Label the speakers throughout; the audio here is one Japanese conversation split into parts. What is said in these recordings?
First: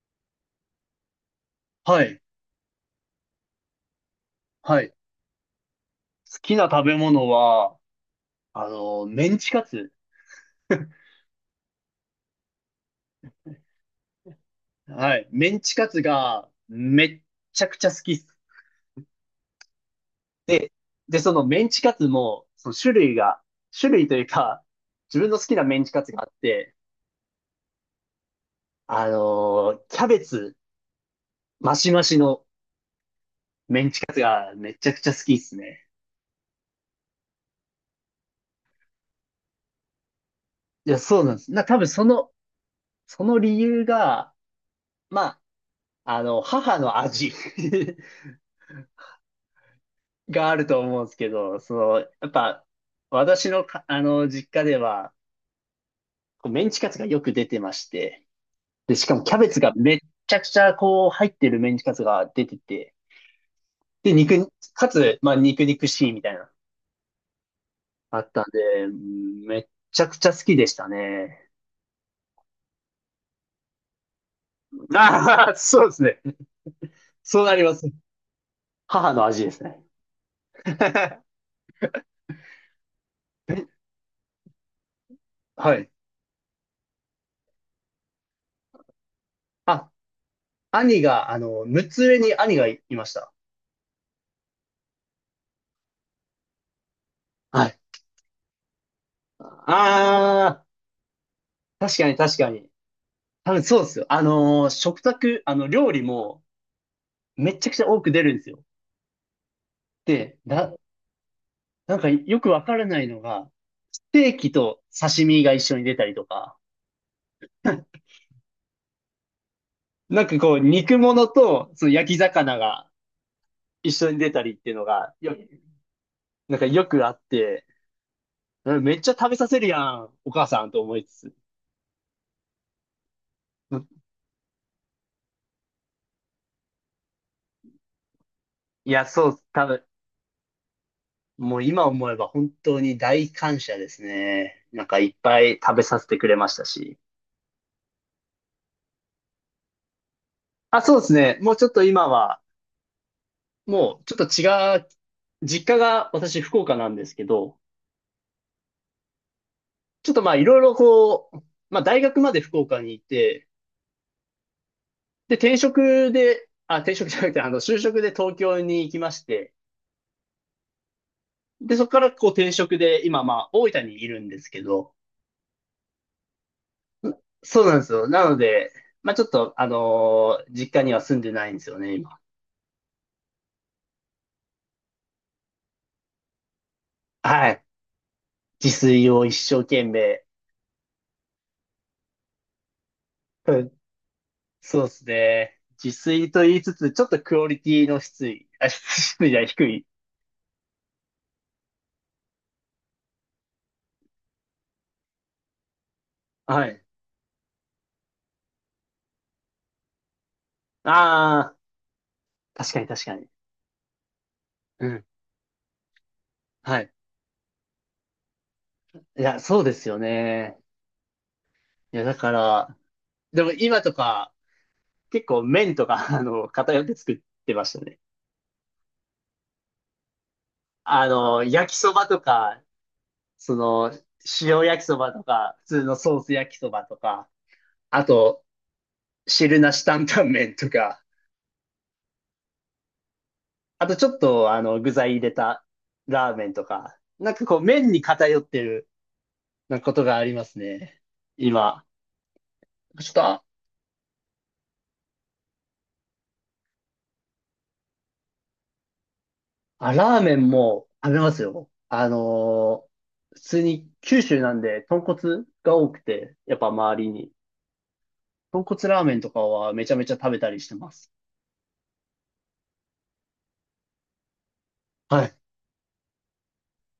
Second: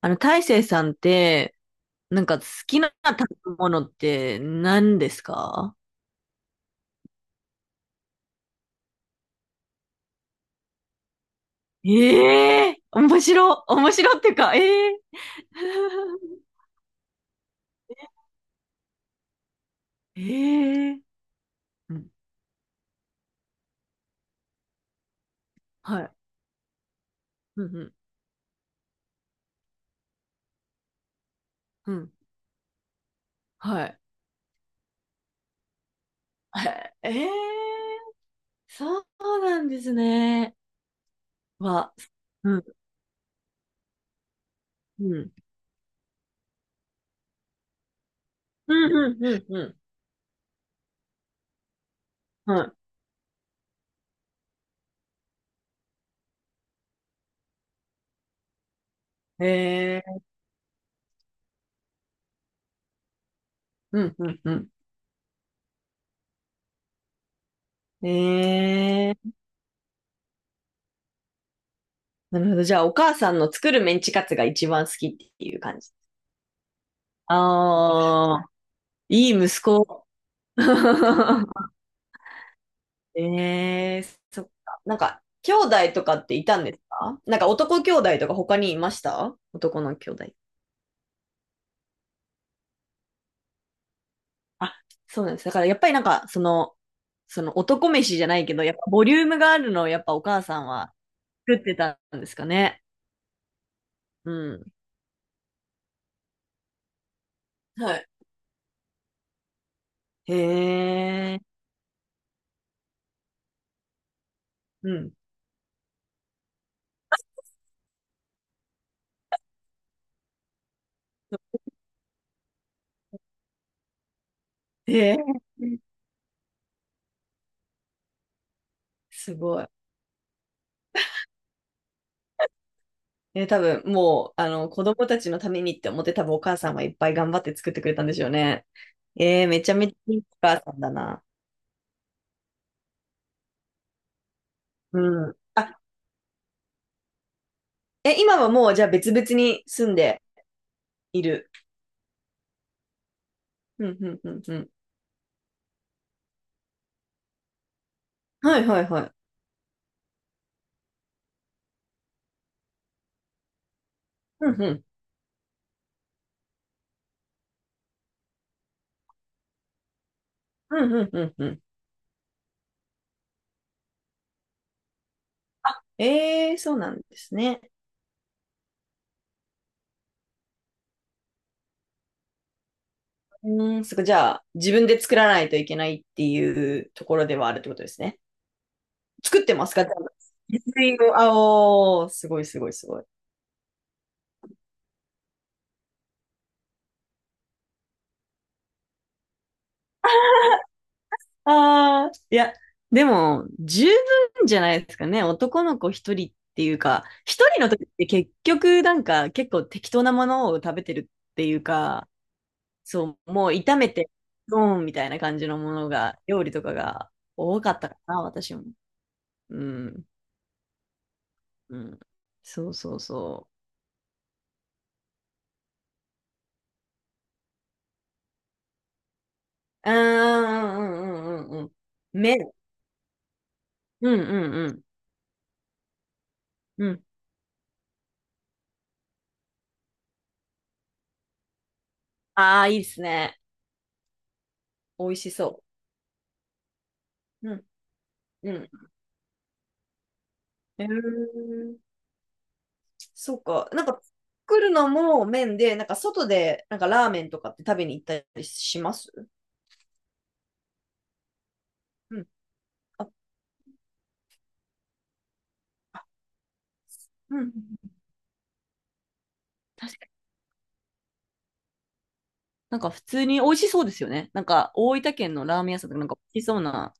Speaker 1: 大成さんって、
Speaker 2: はい。
Speaker 1: なんか好きな食べ物って
Speaker 2: はい。好
Speaker 1: 何ですか？
Speaker 2: きな食べ物は、メンチカツ。
Speaker 1: ええー、面白ってか、ええー、
Speaker 2: はい。メンチカツ がめっちゃくちゃ好きっす。
Speaker 1: え
Speaker 2: で、
Speaker 1: えー、
Speaker 2: で、そのメンチ
Speaker 1: う
Speaker 2: カツ
Speaker 1: ん、
Speaker 2: も、その種類が、種類というか、自分の好きなメンチ
Speaker 1: は
Speaker 2: カツ
Speaker 1: い、
Speaker 2: があって、
Speaker 1: うん、うん、
Speaker 2: キャベツマシ
Speaker 1: う
Speaker 2: マ
Speaker 1: ん、
Speaker 2: シのメ
Speaker 1: は
Speaker 2: ン
Speaker 1: い。
Speaker 2: チカツがめちゃくちゃ好きっすね。
Speaker 1: ええー、そうなんですね。
Speaker 2: いや、そうなんです。多分
Speaker 1: は、
Speaker 2: その、
Speaker 1: うん、
Speaker 2: その理由が、
Speaker 1: うん、
Speaker 2: ま母の味。
Speaker 1: うん、うん、うん、う
Speaker 2: があると思うんですけど、その、やっ
Speaker 1: ん、
Speaker 2: ぱ、
Speaker 1: は
Speaker 2: 私のか、あの、実家では、こうメンチカツがよく出てまして、で、しかもキャ
Speaker 1: い。
Speaker 2: ベツがめっ
Speaker 1: ええー、
Speaker 2: ちゃくちゃ、こう、入ってるメンチカツが出てて、
Speaker 1: う
Speaker 2: で、
Speaker 1: ん、うん、
Speaker 2: 肉、
Speaker 1: うん。
Speaker 2: かつ、まあ、肉肉しいみたいなあったんで、う
Speaker 1: ええー、
Speaker 2: ん、めっちゃくちゃ好きでしたね。
Speaker 1: なるほど。じゃあ、お母さんの作るメンチカツが一番好きって
Speaker 2: ああ、
Speaker 1: いう感
Speaker 2: そう
Speaker 1: じ。
Speaker 2: ですね。そうなりま
Speaker 1: あ
Speaker 2: す。
Speaker 1: あ。
Speaker 2: 母の
Speaker 1: いい
Speaker 2: 味で
Speaker 1: 息
Speaker 2: すね。
Speaker 1: 子。
Speaker 2: え、
Speaker 1: ええ、そっか。なんか、兄
Speaker 2: はい。
Speaker 1: 弟とかっていたんですか？なんか男兄弟とか他にいました？男
Speaker 2: あ、
Speaker 1: の兄弟。
Speaker 2: 兄が、あの、6つ上に兄がいました。
Speaker 1: あ、そうなんです。だからやっぱりなんか、その
Speaker 2: はい。
Speaker 1: 男飯じゃないけど、やっぱボリュームがある
Speaker 2: あ
Speaker 1: のをやっぱお母さ
Speaker 2: あ、
Speaker 1: んは作って
Speaker 2: 確
Speaker 1: た
Speaker 2: かに
Speaker 1: んです
Speaker 2: 確
Speaker 1: か
Speaker 2: かに。
Speaker 1: ね？
Speaker 2: 多分そうですよ。
Speaker 1: うん。
Speaker 2: 食卓、あの、料理もめちゃくちゃ
Speaker 1: は
Speaker 2: 多
Speaker 1: い。
Speaker 2: く出るんですよ。
Speaker 1: へ
Speaker 2: で、だ、
Speaker 1: え。
Speaker 2: なんかよくわからないのが、ステーキと
Speaker 1: うん。
Speaker 2: 刺身が一緒に出たりとか、なんかこう、肉物とその焼き魚が一緒に出たりっていうの
Speaker 1: へ
Speaker 2: が、
Speaker 1: え。
Speaker 2: なんかよくあって、うん、めっちゃ食
Speaker 1: す
Speaker 2: べさせ
Speaker 1: ごい。
Speaker 2: るやん、お母さんと思いつつ。
Speaker 1: ね、多
Speaker 2: う
Speaker 1: 分
Speaker 2: ん
Speaker 1: もう、子供たちのためにって思って多分お母さんはいっぱい頑張って作ってくれたんでしょうね。
Speaker 2: いや、そう、
Speaker 1: め
Speaker 2: 多
Speaker 1: ちゃ
Speaker 2: 分、
Speaker 1: めちゃいいお母さんだな。
Speaker 2: もう今思えば本当に大感謝ですね。なんか
Speaker 1: う
Speaker 2: いっ
Speaker 1: ん。
Speaker 2: ぱい食
Speaker 1: あ、
Speaker 2: べさせてくれましたし。
Speaker 1: 今はもうじゃあ別々に住んで
Speaker 2: あ、そうです
Speaker 1: い
Speaker 2: ね。
Speaker 1: る？
Speaker 2: もうちょっと今は、
Speaker 1: う
Speaker 2: も
Speaker 1: ん、
Speaker 2: う、
Speaker 1: う
Speaker 2: ち
Speaker 1: ん、
Speaker 2: ょっ
Speaker 1: うん、うん。
Speaker 2: と違う、実家が私福岡なんですけど、
Speaker 1: はいはいはい。
Speaker 2: ちょっとまあいろいろこう、まあ大学まで福岡にいて、
Speaker 1: うん、うん、
Speaker 2: で、転職じゃなくて、あの、就職で東京に行きまして、
Speaker 1: うん、うん、うん。うん、
Speaker 2: で、そこからこう転職で、今まあ大分にいるんですけど、
Speaker 1: そうなんです
Speaker 2: そう
Speaker 1: ね。
Speaker 2: なんですよ。なので、まあちょっと、実家には住んでないんですよね、今。
Speaker 1: うん、そっか。じゃあ自分で作らないといけないっていうところでは
Speaker 2: は
Speaker 1: あるっ
Speaker 2: い。
Speaker 1: てことですね？
Speaker 2: 自炊を一
Speaker 1: 作って
Speaker 2: 生
Speaker 1: ます
Speaker 2: 懸
Speaker 1: かじゃんと
Speaker 2: 命。
Speaker 1: 自炊 を、あおー、すごいすごいすごい。
Speaker 2: うん、そうですね。自炊と言いつつ、ちょっとクオリティの質、あ、質じゃない、低い。
Speaker 1: ああ、いや、でも、十分じゃないですかね。男の子一人って
Speaker 2: は
Speaker 1: いう
Speaker 2: い。
Speaker 1: か、一人の時って結局なんか結構適当なものを食べてるって
Speaker 2: あ
Speaker 1: い
Speaker 2: あ、
Speaker 1: うか、
Speaker 2: 確かに確か
Speaker 1: そ
Speaker 2: に。
Speaker 1: う、もう炒めて、ドーン
Speaker 2: う
Speaker 1: み
Speaker 2: ん。
Speaker 1: たいな感じのものが、料理とか
Speaker 2: はい。
Speaker 1: が多かったかな、私も。
Speaker 2: いや、そ
Speaker 1: う
Speaker 2: うですよ
Speaker 1: ん、
Speaker 2: ね。
Speaker 1: う
Speaker 2: い
Speaker 1: ん。
Speaker 2: や、だか
Speaker 1: そう
Speaker 2: ら、
Speaker 1: そう
Speaker 2: で
Speaker 1: そ
Speaker 2: も今とか、結構麺とか、あの、偏って作ってましたね。
Speaker 1: う。うー
Speaker 2: あの、
Speaker 1: ん、うん、うん、うん、う
Speaker 2: 焼
Speaker 1: ん。
Speaker 2: きそばと
Speaker 1: 麺。
Speaker 2: か、その、
Speaker 1: うん、うん、
Speaker 2: 塩
Speaker 1: う
Speaker 2: 焼
Speaker 1: ん。
Speaker 2: きそばとか、普通のソース焼きそば
Speaker 1: う
Speaker 2: と
Speaker 1: ん。
Speaker 2: か、あと、汁なし担々麺とか、
Speaker 1: ああ、いいですね。
Speaker 2: あとちょっと、あの、具
Speaker 1: 美
Speaker 2: 材
Speaker 1: 味
Speaker 2: 入
Speaker 1: し
Speaker 2: れ
Speaker 1: そ
Speaker 2: たラーメンとか、なんか
Speaker 1: う。う
Speaker 2: こう、
Speaker 1: ん、
Speaker 2: 麺に偏っ
Speaker 1: う
Speaker 2: て
Speaker 1: ん。
Speaker 2: るなことがあります
Speaker 1: うー
Speaker 2: ね。
Speaker 1: ん、
Speaker 2: 今、ちょっ
Speaker 1: そう
Speaker 2: と。
Speaker 1: か。なんか作るのも麺で、なんか外でなんかラーメンとかって食べに行ったりします？
Speaker 2: あ、ラーメンも食べますよ。
Speaker 1: うん。あ、
Speaker 2: 普通に九州なんで豚骨が多
Speaker 1: あ、
Speaker 2: くて、やっぱ周りに。
Speaker 1: うん。
Speaker 2: 豚骨ラーメンとかはめち
Speaker 1: 確
Speaker 2: ゃめ
Speaker 1: か
Speaker 2: ちゃ
Speaker 1: に。
Speaker 2: 食べたりしてます。
Speaker 1: なんか普通に美味しそうですよね。なんか大分
Speaker 2: は
Speaker 1: 県
Speaker 2: い。
Speaker 1: のラーメン屋さんとかなんか美味しそうな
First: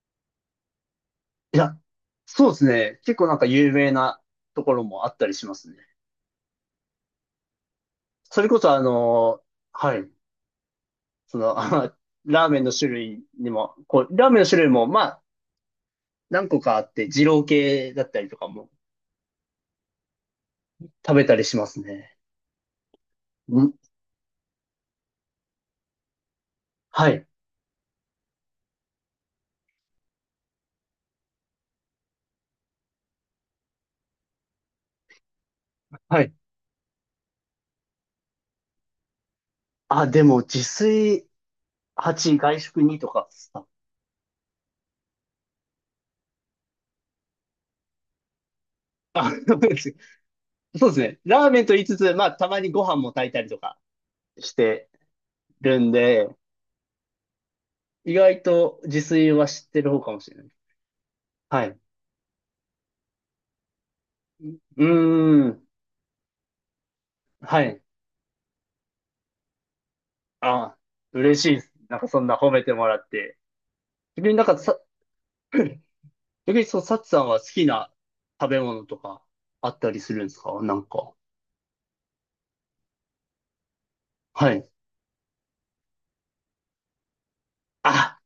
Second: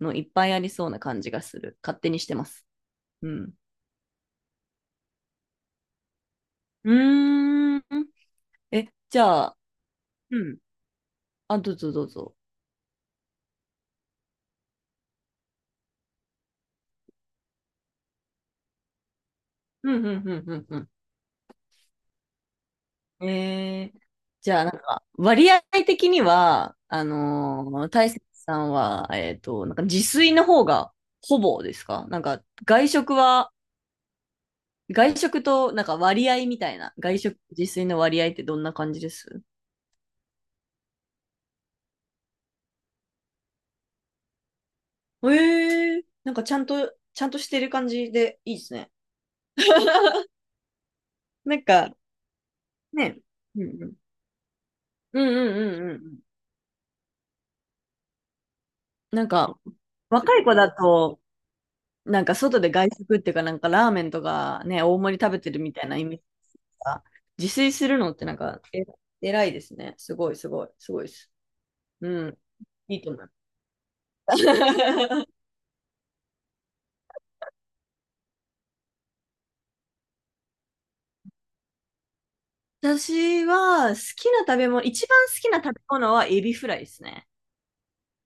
Speaker 1: のいっぱいありそうな感じが
Speaker 2: い
Speaker 1: す
Speaker 2: や、
Speaker 1: る。勝手にしてま
Speaker 2: そうです
Speaker 1: す。
Speaker 2: ね。結構
Speaker 1: う
Speaker 2: なんか
Speaker 1: ん。
Speaker 2: 有名なところもあったりしますね。
Speaker 1: うーん。
Speaker 2: それこそあ
Speaker 1: え、じ
Speaker 2: の
Speaker 1: ゃ
Speaker 2: ー
Speaker 1: あ、
Speaker 2: はい。
Speaker 1: うん。
Speaker 2: その、
Speaker 1: あ、どうぞ
Speaker 2: あ、
Speaker 1: どうぞ。
Speaker 2: ラーメンの種類にも、こう、ラーメンの種類も、まあ、何個かあって、二郎系だったりとかも
Speaker 1: うん、うん、うん、うん。うん、
Speaker 2: 食べたりしますね。ん、
Speaker 1: えー、じゃあ、なんか、割合的には、
Speaker 2: はい。
Speaker 1: 大雪さんは、なんか自炊の方がほぼですか？なんか、外食は、外食と、なんか
Speaker 2: は
Speaker 1: 割
Speaker 2: い。
Speaker 1: 合みたいな、外食、自炊の割合ってどんな感じです？
Speaker 2: あ、でも自炊、8、外食にとかさ、
Speaker 1: ええー、なんかちゃんと、ちゃんとしてる感じでいいですね。
Speaker 2: あ、そうです。 そうですね。ラー
Speaker 1: な
Speaker 2: メ
Speaker 1: ん
Speaker 2: ンと言い
Speaker 1: か、
Speaker 2: つつ、まあ、たまにご飯も
Speaker 1: ね。
Speaker 2: 炊いたりと
Speaker 1: う
Speaker 2: か
Speaker 1: んうん。
Speaker 2: して
Speaker 1: うんう
Speaker 2: る
Speaker 1: ん
Speaker 2: ん
Speaker 1: うんうん。
Speaker 2: で、意外と自
Speaker 1: なん
Speaker 2: 炊は
Speaker 1: か、
Speaker 2: 知ってる方かもしれ
Speaker 1: 若
Speaker 2: な
Speaker 1: い
Speaker 2: い。
Speaker 1: 子だと、
Speaker 2: はい。う
Speaker 1: なんか外で外食っていうか、なんかラーメンとかね、
Speaker 2: ー
Speaker 1: 大盛り食べてる
Speaker 2: ん。
Speaker 1: みたいなイメージか？自
Speaker 2: は
Speaker 1: 炊
Speaker 2: い。
Speaker 1: するのってなんか、偉いですね。すごい、すごい、
Speaker 2: あ、
Speaker 1: すごいです。
Speaker 2: 嬉しいです。なんか
Speaker 1: う
Speaker 2: そんな
Speaker 1: ん。
Speaker 2: 褒めてもら
Speaker 1: いい
Speaker 2: っ
Speaker 1: と思います。
Speaker 2: て。逆になんかさ、逆にそう、サチさんは好きな食べ物とかあったりするんですか、なんか。
Speaker 1: 私は好きな
Speaker 2: は
Speaker 1: 食
Speaker 2: い。
Speaker 1: べ物、一番好きな食べ物はエビフライですね。
Speaker 2: あ、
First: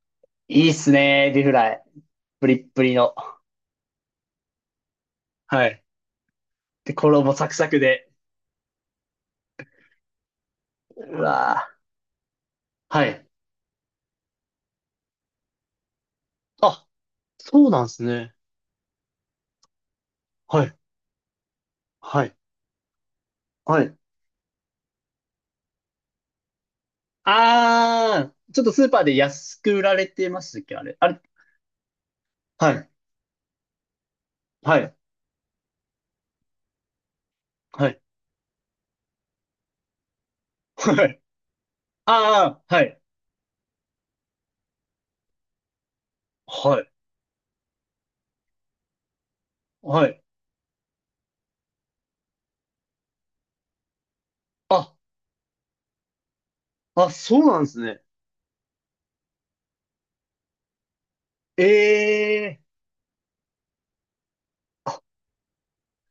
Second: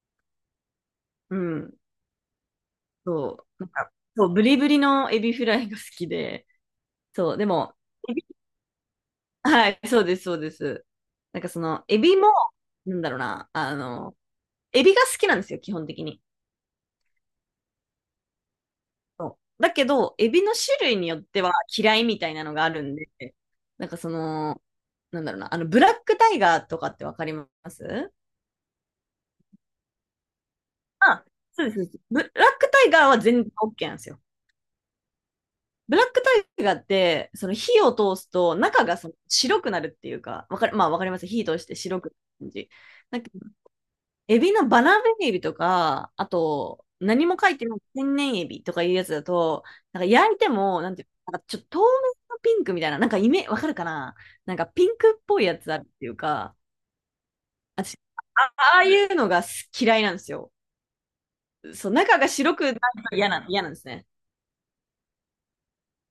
Speaker 2: いいっすね、エ
Speaker 1: う
Speaker 2: ビフラ
Speaker 1: ん。
Speaker 2: イ。プリップリの。
Speaker 1: そう。なんか、そう、ブリブリのエビフラ
Speaker 2: は
Speaker 1: イが
Speaker 2: い。
Speaker 1: 好きで、
Speaker 2: で、衣
Speaker 1: そう、で
Speaker 2: サクサ
Speaker 1: も、
Speaker 2: クで。
Speaker 1: エビはい、そうです、そうです。
Speaker 2: う
Speaker 1: なんかそ
Speaker 2: わぁ、
Speaker 1: の、エビも、なん
Speaker 2: は
Speaker 1: だろう
Speaker 2: い。
Speaker 1: な、あの、エビが好きなんですよ、基本的に。
Speaker 2: あ、そうなんですね。
Speaker 1: そうだけど、エビの
Speaker 2: はい、
Speaker 1: 種類によっては嫌いみ
Speaker 2: は
Speaker 1: た
Speaker 2: い、
Speaker 1: いなのがあるんで、
Speaker 2: は
Speaker 1: なん
Speaker 2: い、
Speaker 1: かその、なんだろうな、あの、ブラックタイガーとかってわかります？
Speaker 2: あー、ちょっとスーパーで安く売られてましたっけあれ。あれ、
Speaker 1: あ、そうです。そうです。ブラック
Speaker 2: は
Speaker 1: タ
Speaker 2: い、
Speaker 1: イガーは全然 OK なんですよ。
Speaker 2: はい、
Speaker 1: ブラックタイガーって、その火
Speaker 2: は
Speaker 1: を
Speaker 2: い、
Speaker 1: 通すと中がその白くなるっていうか、わかる、まあわか
Speaker 2: は
Speaker 1: りま
Speaker 2: い。
Speaker 1: す。火通して白 くなる感
Speaker 2: あ
Speaker 1: じ。
Speaker 2: ー、はい。
Speaker 1: なんかエビのバランエビとか、あ
Speaker 2: は
Speaker 1: と、
Speaker 2: い、
Speaker 1: 何も書いてない天然エビとかいうやつだと、なんか
Speaker 2: はい。
Speaker 1: 焼いても、なんていうの、なんかちょっと透明のピンクみたいな、なんかわかるかな？なんかピ
Speaker 2: あ、
Speaker 1: ンクっぽいやつあるっていうか、
Speaker 2: あ、そうなんです
Speaker 1: 私、
Speaker 2: ね。
Speaker 1: あ、ああいうのが嫌いなんですよ。そう、中が白
Speaker 2: ええ
Speaker 1: くないと嫌なんですね。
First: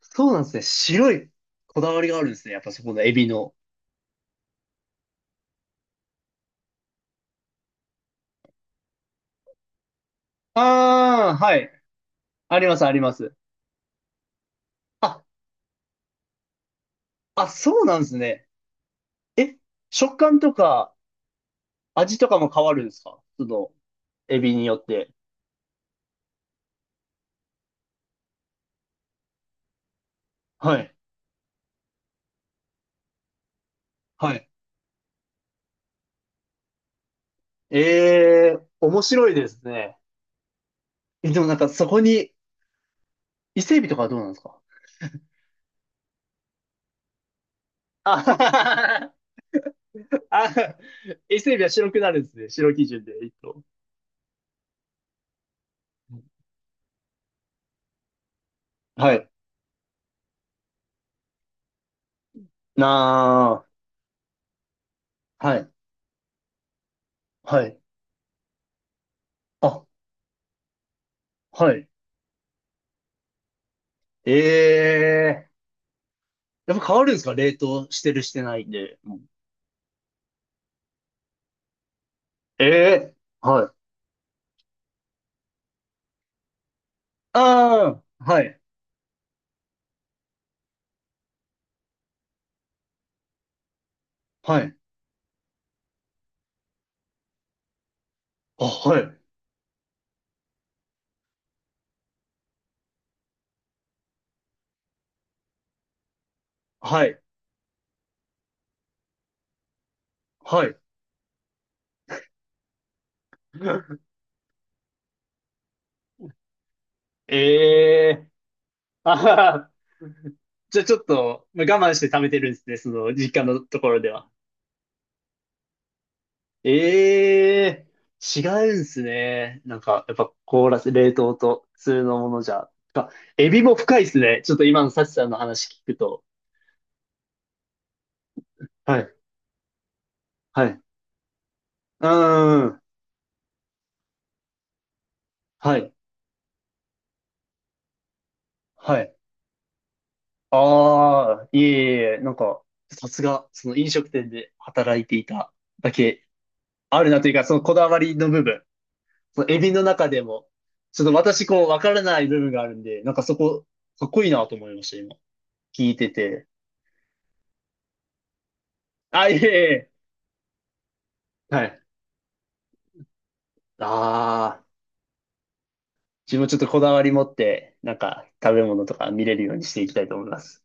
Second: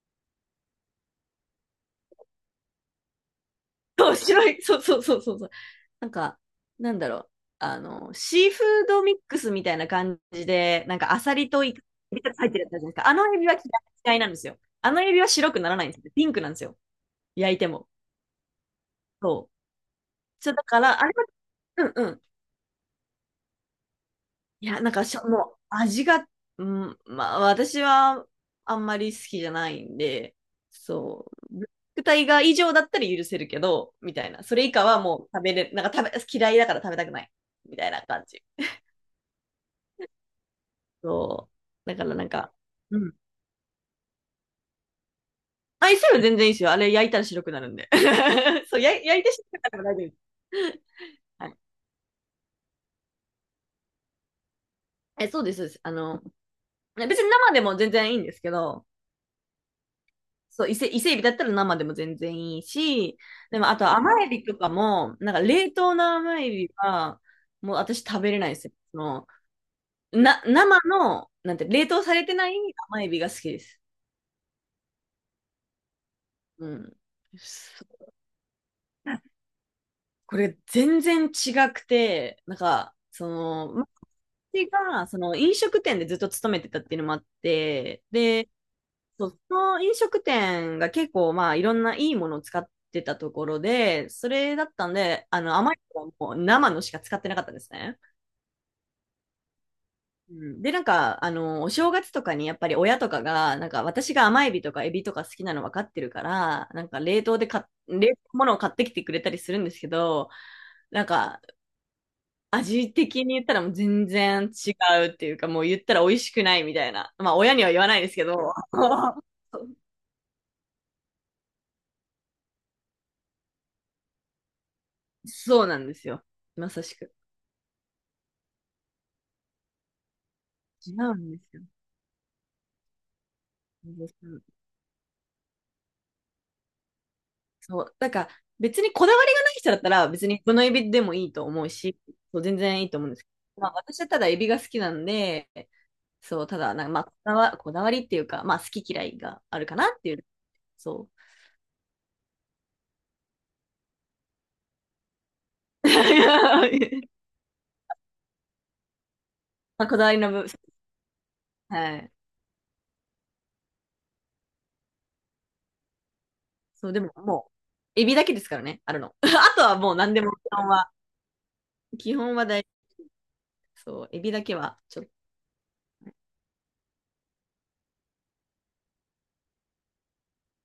Speaker 2: ー、そうなんですね。白いこだわりがあるんですね。やっぱそこのエビの。
Speaker 1: そう、白い、そうそうそうそうそう。なんか、なんだろう。あの、シーフードミックスみたいな感じで、なんかアサ
Speaker 2: あー、
Speaker 1: リ
Speaker 2: は
Speaker 1: と
Speaker 2: い。
Speaker 1: イカが入っ
Speaker 2: あ
Speaker 1: てる
Speaker 2: り
Speaker 1: やつあ
Speaker 2: ま
Speaker 1: るじ
Speaker 2: す、
Speaker 1: ゃな
Speaker 2: あ
Speaker 1: いで
Speaker 2: り
Speaker 1: すか。
Speaker 2: ま
Speaker 1: あの
Speaker 2: す。
Speaker 1: エビは嫌いなんですよ。あのエビ
Speaker 2: あ、
Speaker 1: は白くならないんですよ。ピンクなんですよ。
Speaker 2: あ、
Speaker 1: 焼いて
Speaker 2: そう
Speaker 1: も。
Speaker 2: なんですね。
Speaker 1: そう。
Speaker 2: え、食感
Speaker 1: そう
Speaker 2: と
Speaker 1: だか
Speaker 2: か
Speaker 1: ら、あれは、うんう
Speaker 2: 味
Speaker 1: ん。
Speaker 2: とかも変わるんですか、その、エビに
Speaker 1: い
Speaker 2: よ
Speaker 1: や、
Speaker 2: っ
Speaker 1: なんか
Speaker 2: て。
Speaker 1: もう味が、うん、まあ私はあんまり好きじゃないんで、
Speaker 2: はい。
Speaker 1: そう、ブラックタイガー以上だったら許せるけど、みた
Speaker 2: は
Speaker 1: いな。
Speaker 2: い、
Speaker 1: それ以下はもう食べれ、なんか食べ、嫌いだから食べたくない。み
Speaker 2: え
Speaker 1: たいな感じ。
Speaker 2: えー、面白いですね。え、でも
Speaker 1: そ
Speaker 2: なんかそ
Speaker 1: う。だ
Speaker 2: こ
Speaker 1: からなん
Speaker 2: に
Speaker 1: か、うん。
Speaker 2: 伊勢海老とかはどうなんですか。
Speaker 1: あ、イスは全然いいですよ。あれ焼いたら白くなるんで。
Speaker 2: あはは
Speaker 1: そう、
Speaker 2: は。
Speaker 1: 焼いて白くなるから大丈
Speaker 2: あ、
Speaker 1: 夫です。
Speaker 2: 伊
Speaker 1: は
Speaker 2: 勢
Speaker 1: い。
Speaker 2: 海老は白くなるんですね。白基準で、一頭。
Speaker 1: え、そうです、そうです。あの、別に生でも全然いいんですけど、
Speaker 2: はい。
Speaker 1: そう、伊勢海ビだったら生でも全然いいし、で
Speaker 2: な、
Speaker 1: もあと甘エビとかも、なんか
Speaker 2: あ、はい、
Speaker 1: 冷凍の甘エビは、
Speaker 2: は
Speaker 1: もう
Speaker 2: い。
Speaker 1: 私食べれないですよ。その、
Speaker 2: あ、
Speaker 1: 生の、なんて、
Speaker 2: は
Speaker 1: 冷
Speaker 2: い。
Speaker 1: 凍されてない甘エビが好きです。
Speaker 2: ええー、
Speaker 1: う
Speaker 2: やっぱ変
Speaker 1: ん。
Speaker 2: わるんですか、冷
Speaker 1: そ
Speaker 2: 凍して
Speaker 1: う、
Speaker 2: るしてないんで。
Speaker 1: これ全然違くて、なん
Speaker 2: え
Speaker 1: か、
Speaker 2: え
Speaker 1: そ
Speaker 2: ー、は
Speaker 1: の、
Speaker 2: い。
Speaker 1: 私が、その飲食店でずっと勤めてたっていうのもあっ
Speaker 2: ああ、
Speaker 1: て、
Speaker 2: は
Speaker 1: で、
Speaker 2: い、
Speaker 1: そう、その飲食店が結構まあいろんないいものを使ってたところで、それ
Speaker 2: は
Speaker 1: だっ
Speaker 2: い。
Speaker 1: たんで、あの甘いのはもう生のしか使ってなかったんですね。
Speaker 2: あ、はい、
Speaker 1: うん、で、なんか、あの、お正月とかにやっぱり親とかが、なんか私が甘エビとかエビとか好きなの分かってるから、なんか
Speaker 2: はい、
Speaker 1: 冷凍で冷凍物を買ってきてくれたりするんですけど、
Speaker 2: はい。
Speaker 1: なんか味的に言ったらもう全 然違うっていうか、もう言ったら美味しくないみたいな。まあ親には言わない
Speaker 2: え
Speaker 1: ですけ
Speaker 2: えー、
Speaker 1: ど、
Speaker 2: あ はは、じゃあちょっと、まあ我慢して貯めてるんですね、その実家のところでは。
Speaker 1: そうなんですよ。まさしく。
Speaker 2: ええー、違うんすね。なんか、やっぱ凍らせ、
Speaker 1: 違
Speaker 2: 冷
Speaker 1: うん
Speaker 2: 凍
Speaker 1: です
Speaker 2: と普通のものじゃ。か、エビも深いですね。
Speaker 1: よ。
Speaker 2: ちょっと今のサチさんの話聞くと。
Speaker 1: そう。だから、別に
Speaker 2: は
Speaker 1: こだ
Speaker 2: い、
Speaker 1: わりがない人だったら、別にこの
Speaker 2: はい。
Speaker 1: エ
Speaker 2: う
Speaker 1: ビでもいいと思うし、
Speaker 2: ー
Speaker 1: そう、全
Speaker 2: ん、
Speaker 1: 然いいと思うんですけど、まあ、私はただエビが好きなんで、
Speaker 2: はい、
Speaker 1: そう、ただ、なんかまあ、こだわりっていうか、まあ、好き
Speaker 2: は
Speaker 1: 嫌
Speaker 2: い。
Speaker 1: いがあるかなっていう、そ
Speaker 2: ああ、いえいえ、なんか、さすが、その飲食店で働いていた
Speaker 1: う。
Speaker 2: だけ あるなというか、そのこだわりの部分。そのエビの
Speaker 1: まあ、こだ
Speaker 2: 中
Speaker 1: わり
Speaker 2: で
Speaker 1: の部
Speaker 2: も、
Speaker 1: 分、
Speaker 2: ちょっと私こうわか
Speaker 1: は
Speaker 2: ら
Speaker 1: い。
Speaker 2: ない部分があるんで、なんかそこ、かっこいいなと思いました、今。聞いてて。
Speaker 1: そう、でももう、エビだけですからね、あるの。
Speaker 2: あ、いえい
Speaker 1: あとは
Speaker 2: え。
Speaker 1: もう何でも基本は、
Speaker 2: はい。
Speaker 1: 基本はそう、エビだけ
Speaker 2: ああ、
Speaker 1: はちょっと
Speaker 2: 自分ちょっとこだわり持って、なんか食べ物とか見れるようにしていきたいと思います。